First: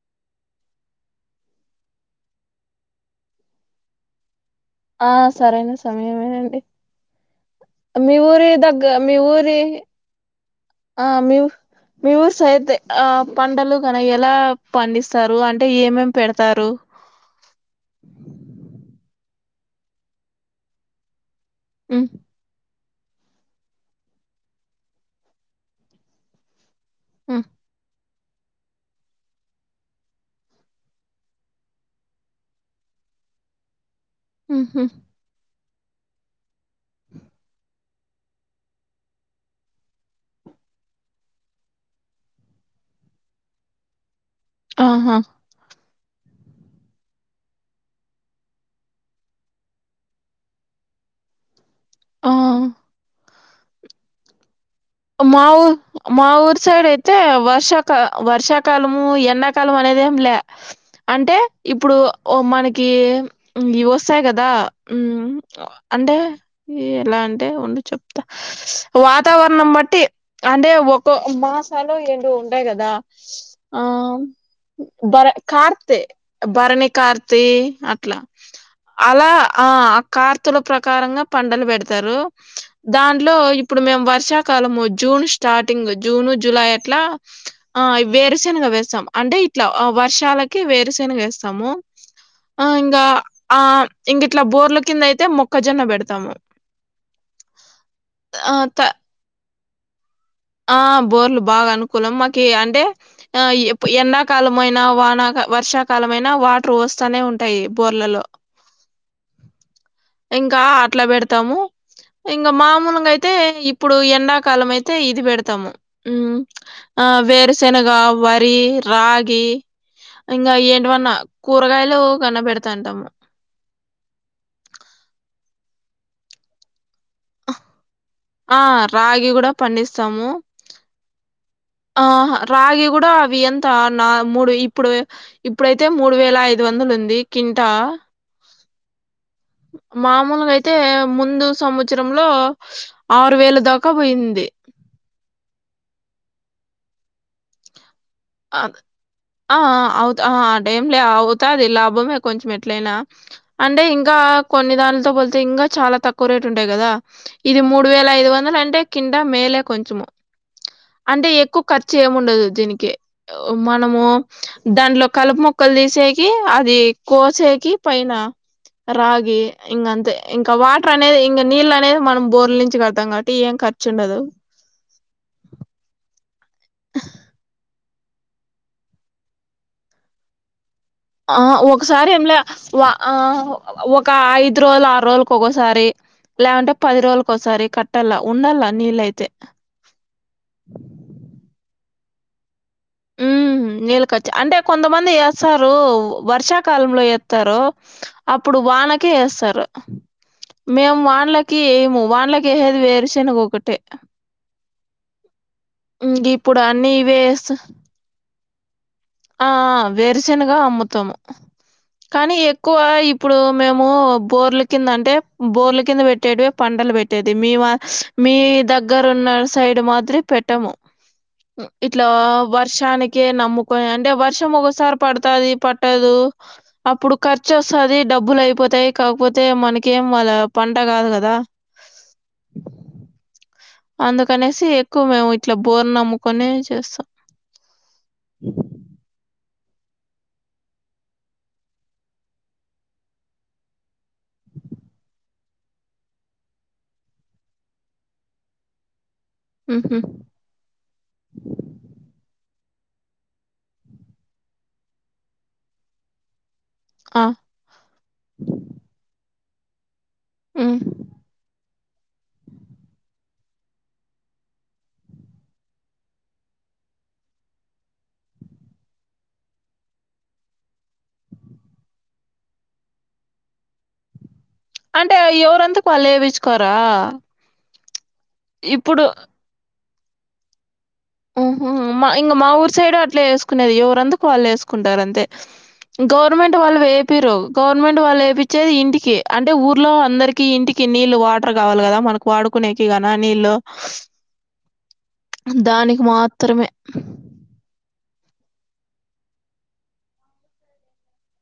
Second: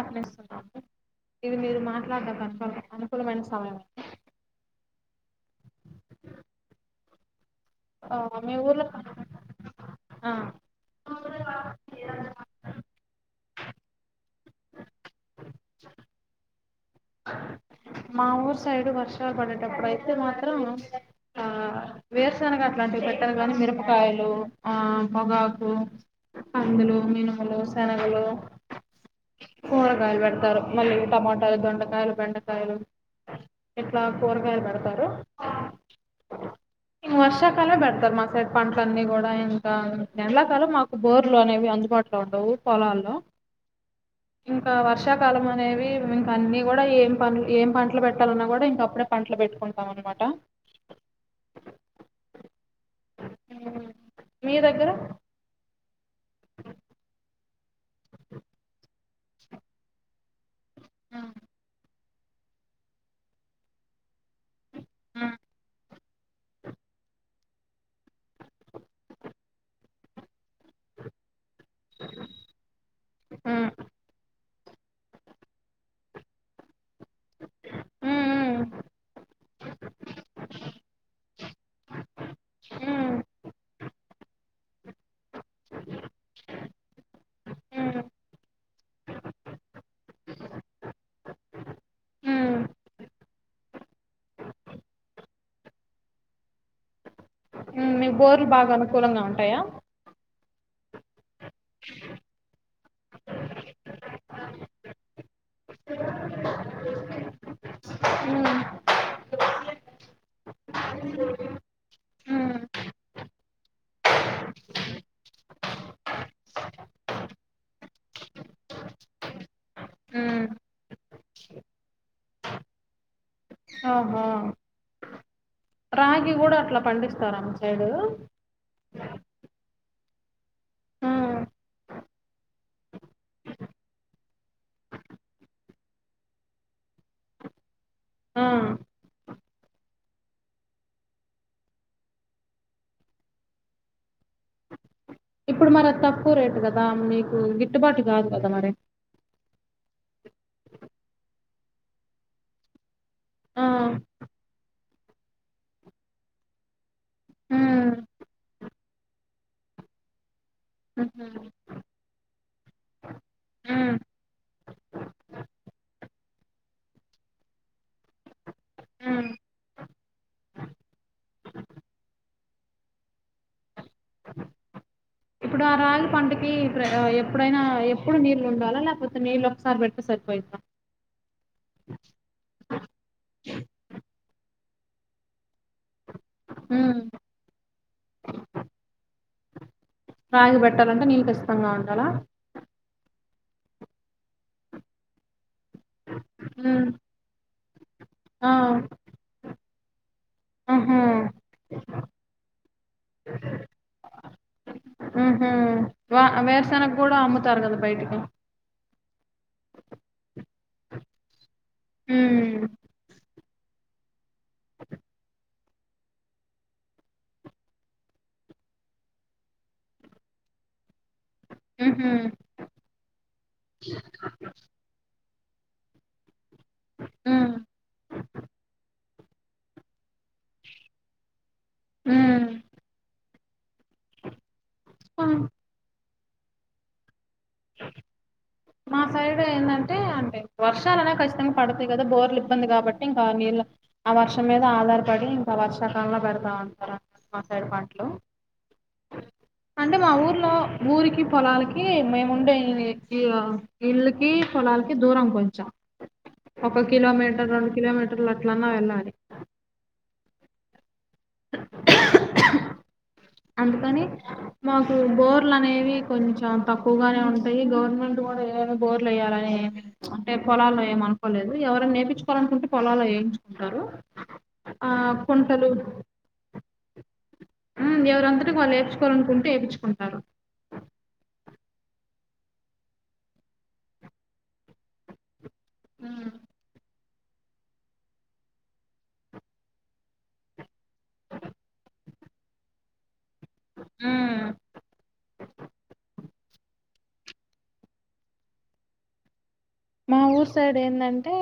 అర్పిస్తున్నాము ఇది మీరు మాట్లాడిన ప్రతిఫలం అనుకూలమైన సమయం ఆ సరేైన సమయమేనండి మీ ఆ ఊరి దగ్గ ఊర్లో మీ ఊరి ఆ ఆ మీ మీ ఊరు సైతే ఆ పండలు కని అయ్యి ఎలా పండిస్తారు అంటె ఏమేం పెడతారు? అప్పుడైతే మాత్రం ఆ ఉమ్, వేరుసెనగ ఇలాంటివి పెట్టరు గాని మిరపకాయలు ఆ పొగాకు కందులు ఉమ్, మినుములు శనగలు కూరగాయలు పెడతారు మళ్ళీ టమోటాలు దొండ కాయలు బెండకాయలు ఇట్లా కూరగాయలు ఉమ్, ఉమ్. పెడతారు. ఈ వర్షాకాలం బెడతారు మా సైడ్ పంటలన్నీ కూడా ఇంకా ఎండాకాలం మాకు బోర్లు అనేవి అందుబాటులో ఉండవు పొలాల్లో ఇంకా ఆహా వర్షాకాలం అనేవి ఇంకన్ని కూడా ఏం పంటలు ఏం పంటలు పెట్టాలన్నా కూడా ఇంక అప్పుడే పంటలు పెట్టుకుంటాం అన్నమాట. ఆ మీ దగ్గర మా ఊ మా ఊరు సైడ్ అయితే వర్షాకా వర్షాకాలము ఎండాకాలం అనేదేం ల్యా హ్మ్. అంటే ఇప్పుడు ఓ మనకి ఇంగివొస్తాయి కదా మ్మ్ హ్మ్. అంటే ఎలా అంటే ఉండు చెప్తా వాతావరణం బట్ ట్టి అంటే ఒకో మాసాలో ఏండో ఉండాయి కదా హ్మ్. ఆ బర కార్తే భరణి కార్తీ అట్లా హ్మ్. అలా ఆ కార్తల ప్రకారంగా పంటలు పెడతారు దాంట్లో ఇప్పుడు మేము వర్ష కాలము జూష్ స్టార్టింగ్ జూన్ జులై అట్లా ఆ హ్మ్. వేరుశేనుగా వేస్ సాం అంటే ఇట్లా వర్షాలకి వేరుశేనగేస్తాము. హ్మ్. ఆ ఇంగా ఆ ఇంగిట్ల బోర్ల కింద అయితే మొక్కజొన్న పెడతాము. మీ బోర్లు ఆ బాగా త అనుకూలంగా ఉంటాయా? ఆ బోర్లు బాగా అనుకూలం మాకి. అంటే, ఆ ఎప్పు ఎండాకాలం అయినా వానా వర్షాకాలం అయినా వాటర్ వస్తానే ఉంటాయి. బోర్లలో హ్మ్. ఇంకా అట్లా పెడతాము. ఇంగ మామూలుగా అయితే ఇప్పుడు ఎండాకాలం అయితే ఇది పెడతాము. ఇం ఆ వేరుశెనగ, వరి, రాగి హ్మ్. ఇంగా ఏంటవన్నా కూరగాయలు కన్నా పెడతాంటాము. ఓహో! రాగి కూడా అట్లా పండిస్తారా మీ సైడు ఆ రాగి కూడా పండిస్తాము. హ్మ్. ఆ రాగి కూడా అవి ఎంత నా మూడు ఇప్పుడు ఇప్పుడైతే మూడు వేల ఐదు వందలు ఉంది. కింటా ఆ! మామూలుగా అయితే, ముందు సంవత్సరంలో ఆరు వేల దాకా పోయింది. ఇప్పుడు మరి తక్కువ రేట్ కదా మీకు గిట్టుబాటు రాదు కదా అ మరే. ఆ అవుత అ ట ఏం లే అవుతాది లాభమే కొంచెం ఎట్లయినా ఆ! అంటే ఇంకా కొన్ని దానిలతో పోలితే ఇంకా చాలా తక్కువ రేటు ఉంటాయి కదా ఇది మూడు హ్మ్. వేల ఐదు వందలు అంటే కింటా మేలే కొంచెము హుహు. అంటే ఎక్కువ ఖర్చు ఏము ఉండదు దీనికి హ్మ్. మనము దాంట్లో కలుపు మొక్కలు తీసేకి అది కోసేకి పైన హ్మ్. రాగి ఇంకంత ఇంకా వాటర్ అనేది ఇంకా నీళ్ళు అనేది మనం బోర్ల నుంచి కడతాం కాబట్టి ఏం ఖర్చు ఉండదు ఇప్పుడు ఆ రాగి పంటకి ఎప్పుడైనా ఎప్పుడు నీళ్ళు ఉండాలా లేకపోతే నీళ్ళు ఒకసారి పెడితే సరిపోయిద్దా. ఆ ఒకసారి ఏం లే ఆ ఒక ఐదు రోజులు ఆరు రోజులకు ఒకసారి లేకుంటే పది హ్మ్. రోజులకీ ఒకసారి కట్టాల ఉండాల నీళ్ళయితే. రాగి పెట్టాలంటే నీళ్లు ఖచ్చితంగా ఉం చాలా నీళ్ళకచ్చి అంటే కొంతమంది వేస్తారు. హ్మ్. వర్షాకాలంలో వేయరు. స్తారు ఆ అప్పుడు వానకే వేస్తారు ఆహా మేము వాన్లకి ఏయ్యము వాన్లకి వేసేది వేరుశనగ ఒకటే. ఆహా వా ఇంగిప్పుడు అన్ని వేరుశేనగ కూడా ఇవే ఏస్తున్ అమ్ముతారు కదా బైటకి. ఆ వేరిశేనగా అమ్ముతాము కానీ ఉమ్ ఎక్కువ ఇప్పుడు మేము బోర్ల కింద అంటే బోర్ల కింద పెట్టేడవి పంటలు పెట్టేది మీ మా మీ దగ్గర ఉన్న సైడ్ మాత్రీ పెట్టము. ఇట్లా ఉహు వర్షానికే నమ్ముకొని అంటే వర్షం ఒకసారి పడుతాది పట్టదు అప్పుడు ఉమ్ ఖర్చు వస్తది డబ్బులు అయిపోతాయి కాకపోతే మనకేం వాళ్ళ పంట కాదు కదా. అందుకనేసి ఎక్కువ మేము ఉమ్ ఇట్లా బోర్న నమ్ముకొనే చేస్తాం. వర్షాలు అనే ఖచ్చితంగా పడతాయి కదా బోర్లు ఇబ్బంది కాబట్టి ఇంకా నీళ్ళు ఆ వర్షం మీద ఆధారపడి ఇంకా వర్షాకాలంలో పెడతా ఉంటారు మా సైడ్ పంటలు. అంటే ఉహు మా ఊర్లో ఊరికి పొలాలకి మేము ఉండే ఇళ్ల్కి పోలాలికి దూరం పోయింది ఇ చ్చ ఒక ఆ కిలోమీటర్ రెండు కిలోమీటర్లు అట్లన్నా వెళ్ళాలి. మ్మ్ అందుకని మాకు బోర్లు అనేవి కొంచెం తక్కువగానే ఉంటాయి గవర్నమెంట్ కూడా ఏడ బోర్లు వేయాలని అంటే పొలాల్లో ఏమనుకోలేదు ఎవరన్నా ఏపిచ్చుకోవాలనీ అనుకుంటే పొలాలో వేయించుకుంటారు. ఆ అంటే కుంటలు ఎవరంతకు వాళ్ళు వేపిచ్చుకోరా. ఉ ఎవరంతటకు వాళ్ళు వేపించుకోవాలనుకుంటే వేపించుకుంటారు. సరా ఉహుమ్ ఇంకా మా ఊరు సైడ్ అట్లా వేసుకునేది ఎవరంతుకు వాళ్ళు వేసుకుంటారు అంతే ఉమ్. గవర్మెట్ వాల్ వే మీరు గవర్నమెంట్ వాళ్ళు వయిచ్చేది ఇంటికి అంటే ఊర్లో అందరికి ఇంటికి నీళ్ళు వాటర్ కావాలి కదా మనకు వాడుకునేకి నీ నలో ఉమ్. దాని మాత్రమే మా ఊరు సైడ్ ఏంటంటే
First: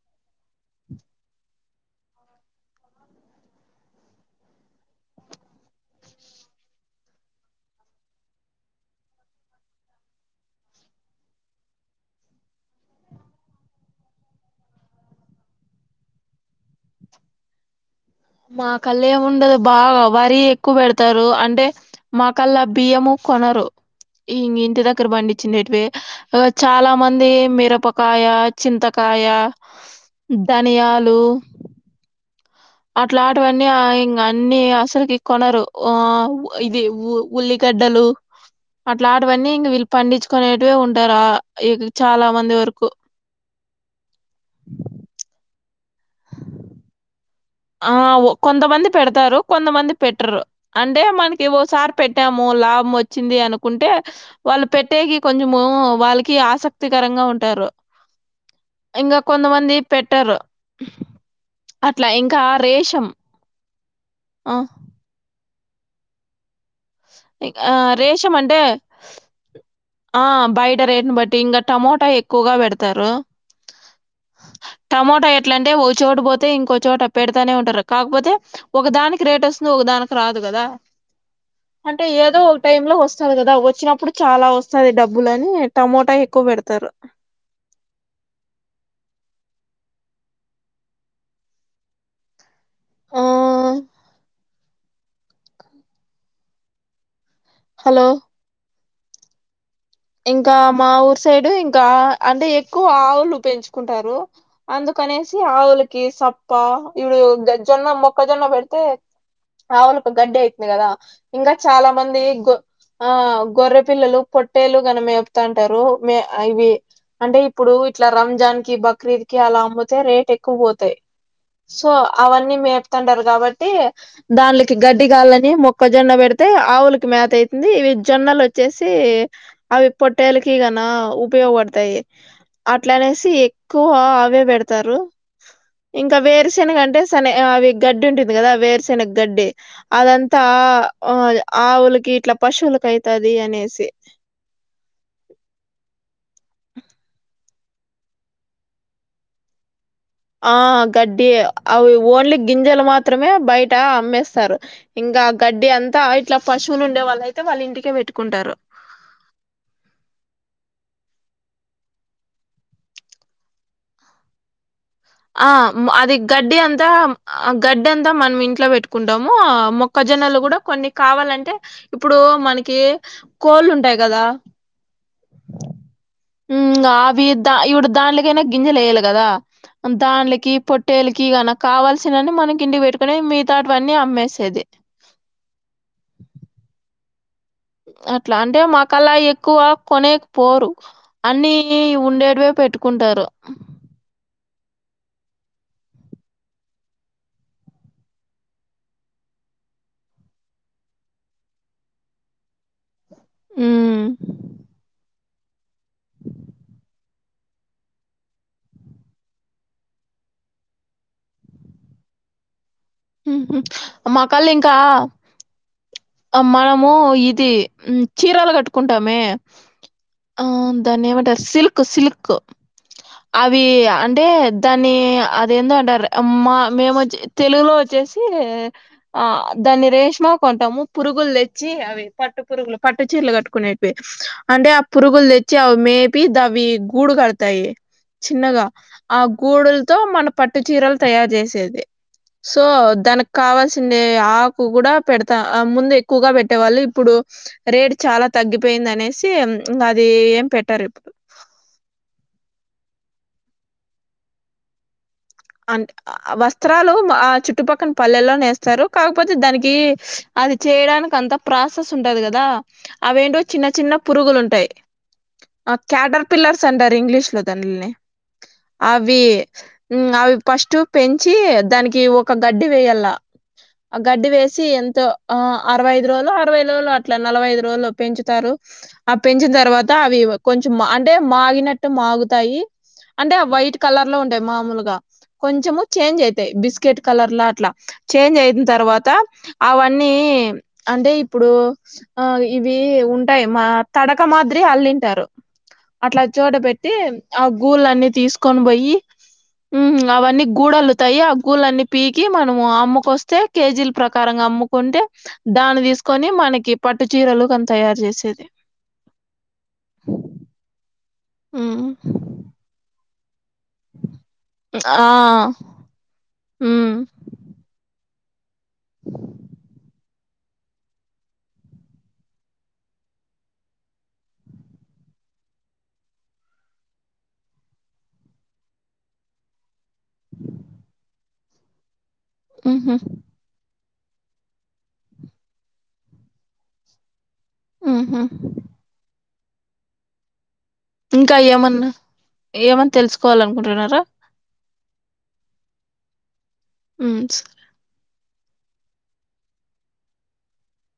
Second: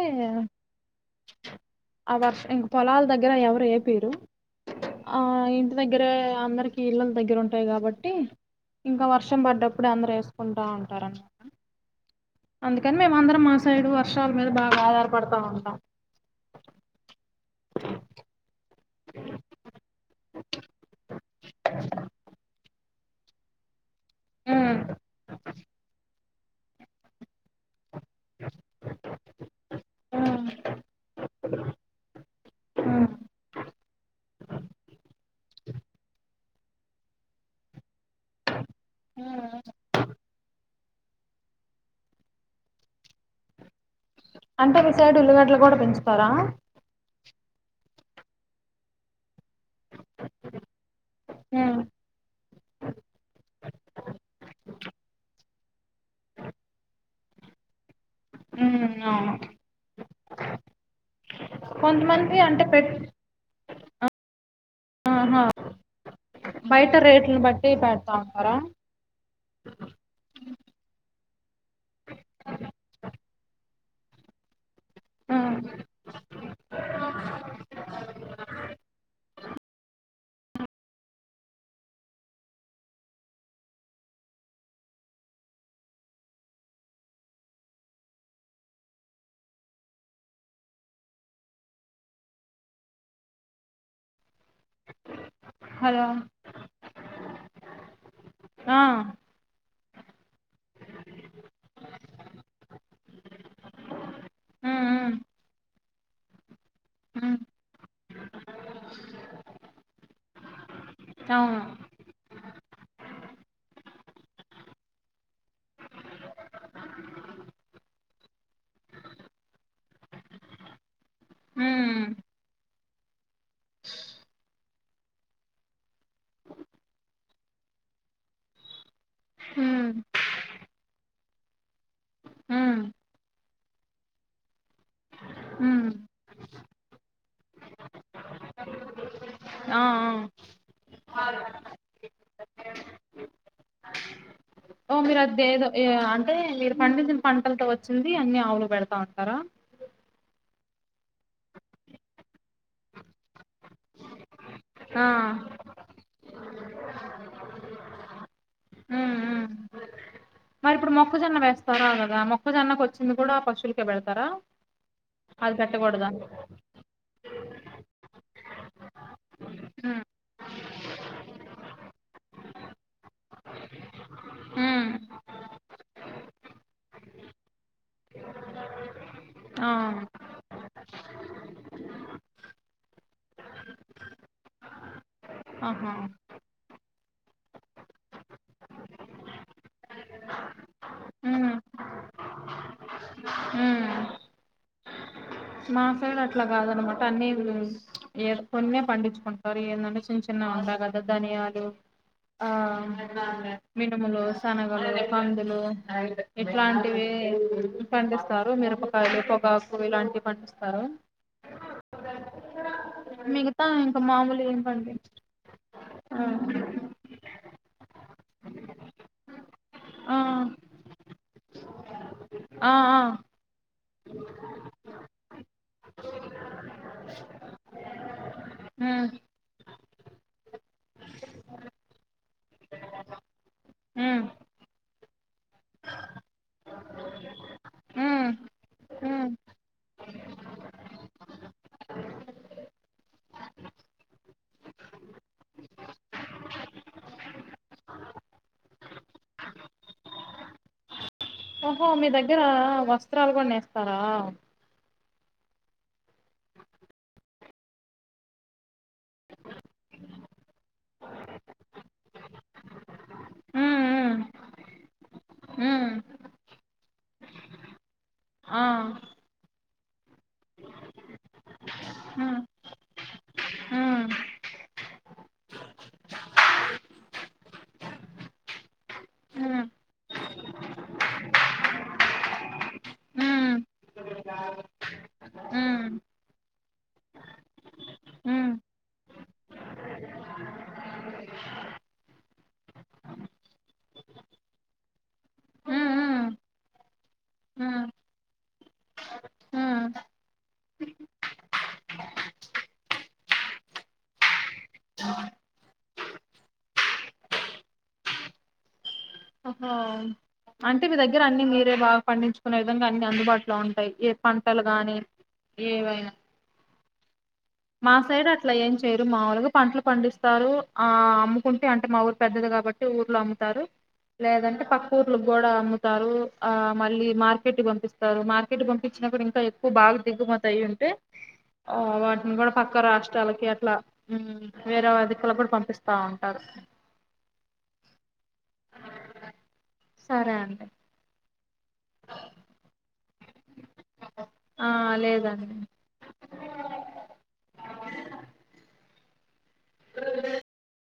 ఆ వర్షం ఇంక పొలాల దగ్గర ఎవరు ఏపోరు ఇంటి దగ్గరే అందరికిీ ఇళ్ళల దగ్గర ఉంటాయి కాబట్టి ఇంకా వర్షం పడ్డప్పుడే అందరుూ వేసుకుంటూ ఉంటారనమాట అందుకని మేము అందరం మా సైడు వర్షాల మీద బాగా ఆధారపడతా ఉంటాం మా కల్ళ ఏముండదు బాగా వరి ఎక్కువ పెడతారు అంటే మా కల్లా బియ్యము కొనరు ఇ ఉమ్, ఇంటి దగ్గర పండిచ్చినటువే చాలా మంది మిరపక్క కాయ చింతకాయ ఉమ్, ధనియాలు ఉమ్. అట్లా ఆటవన్నీ ఆ ఇంగా అన్నీ అసల్కీ. కొనరు ఆ ఉ ఇది ఉ ఉల్లిగడ్డలూ అట్లా ఆటవన్నీ ఇంగ వీళ్ళు పండించుకొనే వే ఉంటారు ఆ ఇ చాలా మంది వరకు. అంటే ఒక సైడ్ ఉల్లిగడ్ల కూడా పెంచుతారా. ఆ ఒ కొంతమంది పెడతారు. కొంతమంది పెట్టర్రు. అంటే మనకి ఉమ్ ఓసారి పెట్టాము లాభం వచ్చిందీ అనుకుంటే, వాళ్ళు పెట్టేకి కొంచ్ మూ వాళ్ళకి ఆసక్తికరంగా ఉంటారు. ఉమ్, ఇంగా అవును కొంతమంది పెట్టరూ. అట్లా ఇంక్ కొంతమంది కా అంటే పెట్ రేషం ఆ ఆహా బయట రేట్లను ఇగ్ బట్టి ఆ పెడతా రేషం ఉంటారా అంటే, ఆ బైట రేట్ను బట్ ట్టి ఇంగ టమోటా ఎక్కువగా పెడతారూ. టమోటా ఎట్ల ఉమ్, అంటే ఒక చోట పోతే ఇంకో చోట పెడతానే ఉంటారు. కాకపోతే, ఒక దానికి రేట్ వస్తుంది ఒకదానికి రాదు కదా. అంటే ఏదో ఒక టైం లో వస్తాది కదా, వచ్చినప్పుడు చాలా వస్తది డబ్బులనీ టమోటా ఎక్కువ పెడతారు. ఆ హలో హలో ఆ ఇంకా మా ఊరు సైడు ఇంకా అంటే ఎక్కువ ఆవులు పెంచుకుంటారు, ఉమ్, ఉమ్, అందుకనేసి ఆవులకి సప్. కా ఇపుడు ఉమ్, గజ్ జొన్న, మొక్కజొన్న పెడితే ఆవులకు గడ్డి అయితుంది కదా ఇంగా అవును చాలా మంది గొ ఆ గొర్రె పిల్లలు పొట్ ట్టేలు గన మేపుతాంటారు, మే ఇవి అంటే ఇప్పుడు ఇట్లా రంజాన్ కి బక్రీద్ కి అలా అమ్ముతే రేట్ ఎక్కువ పోతాయి. సో ఉమ్ అవన్నీ మేత్ తాంటారు కాబట్టీ, దానికి గడ్డిగావలని మొక్కజొన్న పెడితే, ఆవులకి మేత అయితుంది. ఇవి జొన్నలు వచ్చేసీ అవి ఉమ్ పొట్టేలకీ గణా ఉపయోగపడతాయి. ఉమ్ అట్ల అనేసీ ఎక్కువ ఆ అవే పెడతారు. ఉమ్, ఇంకా వేరుశెనగంటే సన అవి గడ్డి ఉంటుంది కదా వేరుశెన గడ్డి ఆ ఆ అదంతా ఆ ఆవులకి ఇట్లా పశువులకి అయితాదీ అనేసి. ఓ మీరు అదేదో ఏ అంటే మీరు పండించిన పంటలతో వచ్చిందీ అన్ని ఆవులకు పెడతా ఉంటారా. ఆ గడ్డి అవి ఓన్లీ గింజలు మాత్రమే బయటా అమ్మేస్తారు. ఆ ఇంగా గడ్డి అంతా ఆ ఇట్లా పశువులు ఉండే వాళ్ళు అయితే వాళ్ళ ఇంటికే పెట్టుకుంటారు. ఉమ్ ఉమ్ మరి ఇప్పుడు మొక్కజొన్న వేస్తారా కదా మొక్కజొన్నకు వచ్చింది గూడా పశుల్కే పెడతారా. ఆ అది పెట్టకూడదా అది గడ్డీ అంతా గడ్డీ అంతా మనం ఇంటిక్ ట్లో పెట్టుకుంటాం. మో ఉమ్ మొక్కజొన్నలు గూడా కొన్ని కావాలంటే, ఇప్పుడూ మనక్ కే కోళ్లు ఉంటాయి కదా ఉమ్ అవి ద ఇవిడు దాన్లకైనా గింజలు గదా ఆ దానిలకి టేలికి గిన కావల్సినని మనకి ఇంటికి పెట్టుకుని మిగతాటివన్నీ అమ్మేసేది ఆహా అట్లా అంటే మాకలా ఎక్కువ కొనేకి పోరు ఉమ్ అన్ని ఉండేవే పెట్టుకుంటారు ఉమ్ మా సైడు అట్లా కాదనమాట అన్ని కొన్నే పండించుకుంటారు ఏంటంటే చిన్న చిన్న వి ధనియాలు ఆ హ్మ్. మినుములు, శనగలు కందులు ఇట్లాంటివి ఇట్ పండిస్తారు మిరపకాయలు పొగాకు ఇలాంటివి పండిస్తారు మిగతా ఇంకా మామూలు మాకళ్ళ ఏం ఇంకా పండించరు మనము ఇది చీరలు కట్టుకుంటామే ఆ దాన్ని ఏమంటారు సిల్క్ సిల్క్ ఆ ఆ అవి అంటే దాన్ని అదేంటంటారు మా మేమొచ్చేసి తెలుగులో వచ్చేసి ఉమ్ దా రేష్మాకంటం పురుగులు దెచ్చి అవి పట్టు పురుగులు పట్టు చీరలు కట్టుకునేవి ఉమ్ అంటే పురుగుల్ చ్చి అవి మేపి అవి గూడు కడతాయి ఉమ్ చిన్నగా ఆ ఉమ్ గూడులతో మన పట్టు చీరలు తయారు చేసి చేది సో దానికి కావాల్సిన ఆకు కూడా పెడతా ముందు ఎక్కువగా పెట్టేవాళ్ళు ఇప్పుడు రేట్ చాలా తగ్గిపోయింది అనేసి అది ఏం పెట్టారు ఇప్పుడు ఓహో మీ దగ్గర వస్త్రాలు కూడానేస్తర అంటే వస్త్రాలు ఆ చుట్టుపక్కన పల్లెల్లోనే నేస్తారు కాకపోతే దానికి అది చేయడానికి అంత ప్రాసెస్ ఉంటది కదా అవి ఏంటో చిన్న ఉమ్ చిన్న ఉమ్ పురుగులు ఉంటాయి ఆ ఉమ్ క్యాటర్ పిల్లర్స్ అంటారు ఇంగ్లీష్ లో దాన్లని ఆ అవి అవి ఫస్ట్ పెంచి దానికి ఒక ఉమ్ గడ్డి వేయల్ల ఆ గడ్డి వేసి ఎంతో ఆ అరవై ఐదు రోజులు అరవై ఐదు రోజులు అట్లా నలవై ఐదు రోజులు పెంచుతారు ఆ పెంచిన తర్వాత అవి కొంచెం అంటే మాగినట్టు మాగుతాయి అంటే వైట్ కలర్ లో ఉంటాయి మామూలుగా కొంచెము చేంజ్ అవుతాయి బిస్కెట్ కలర్లా అట్లా చేంజ్ అయిన తర్వాత అవన్నీ అంటే ఇప్పుడు ఇవి ఉంటాయి మా తడక మాదిరి అల్లింటారు అట్లా చోట పెట్టి ఆ గూళ్ళ అన్ని తీసుకొని పోయి అవన్నీ గూడల్లుతాయి ఆ గూళ్లన్నీ పీకి మనము అమ్ముకొస్తే కేజీల ప్రకారంగా అమ్ముకుంటే దాన్ని తీసుకొని మనకి పట్టు చీరలు కనీ తయారు చేసేది హ అ దగ్గర అన్ని మీరే ఉమ్ బాగా పండించుకునే విధ అందు బా ఇట్లా ఉంటాయి ఏ పంటలు గాని ఆ ఏవైనా ఉమ్ మా సై ఇట్లా ఏం చేయరు మాముూలుగా పంటలు పండిస్తారు తారు ఆ అమ్ముకుంటే అంటే మా ఊరు పెద్దది కాబట్టి ఊర్లో అమ్ముతారు లేదంటే పక్క ఊర్లు కూడా అమ్ముతారు ఆ మళ్ళీ మార్కెట్ పంపిస్తారు మార్కెట్ పంపించినప్పుడు ఇంకా ఎక్కువ బాగా దికుమతాయి ఉంటే వా అ కూడా పక్క ఉహు రాష్ట్రాలకి అట్లా వేరే వదికల కూడా పంపిస్తా ఉంటారు ఊహు సరే అండి ఇంకా ఏమన్నా ఏమన్నా తెలుసుకోవాలి అనుకుంటున్నారా ఆ లేదండి ఉ సరే అ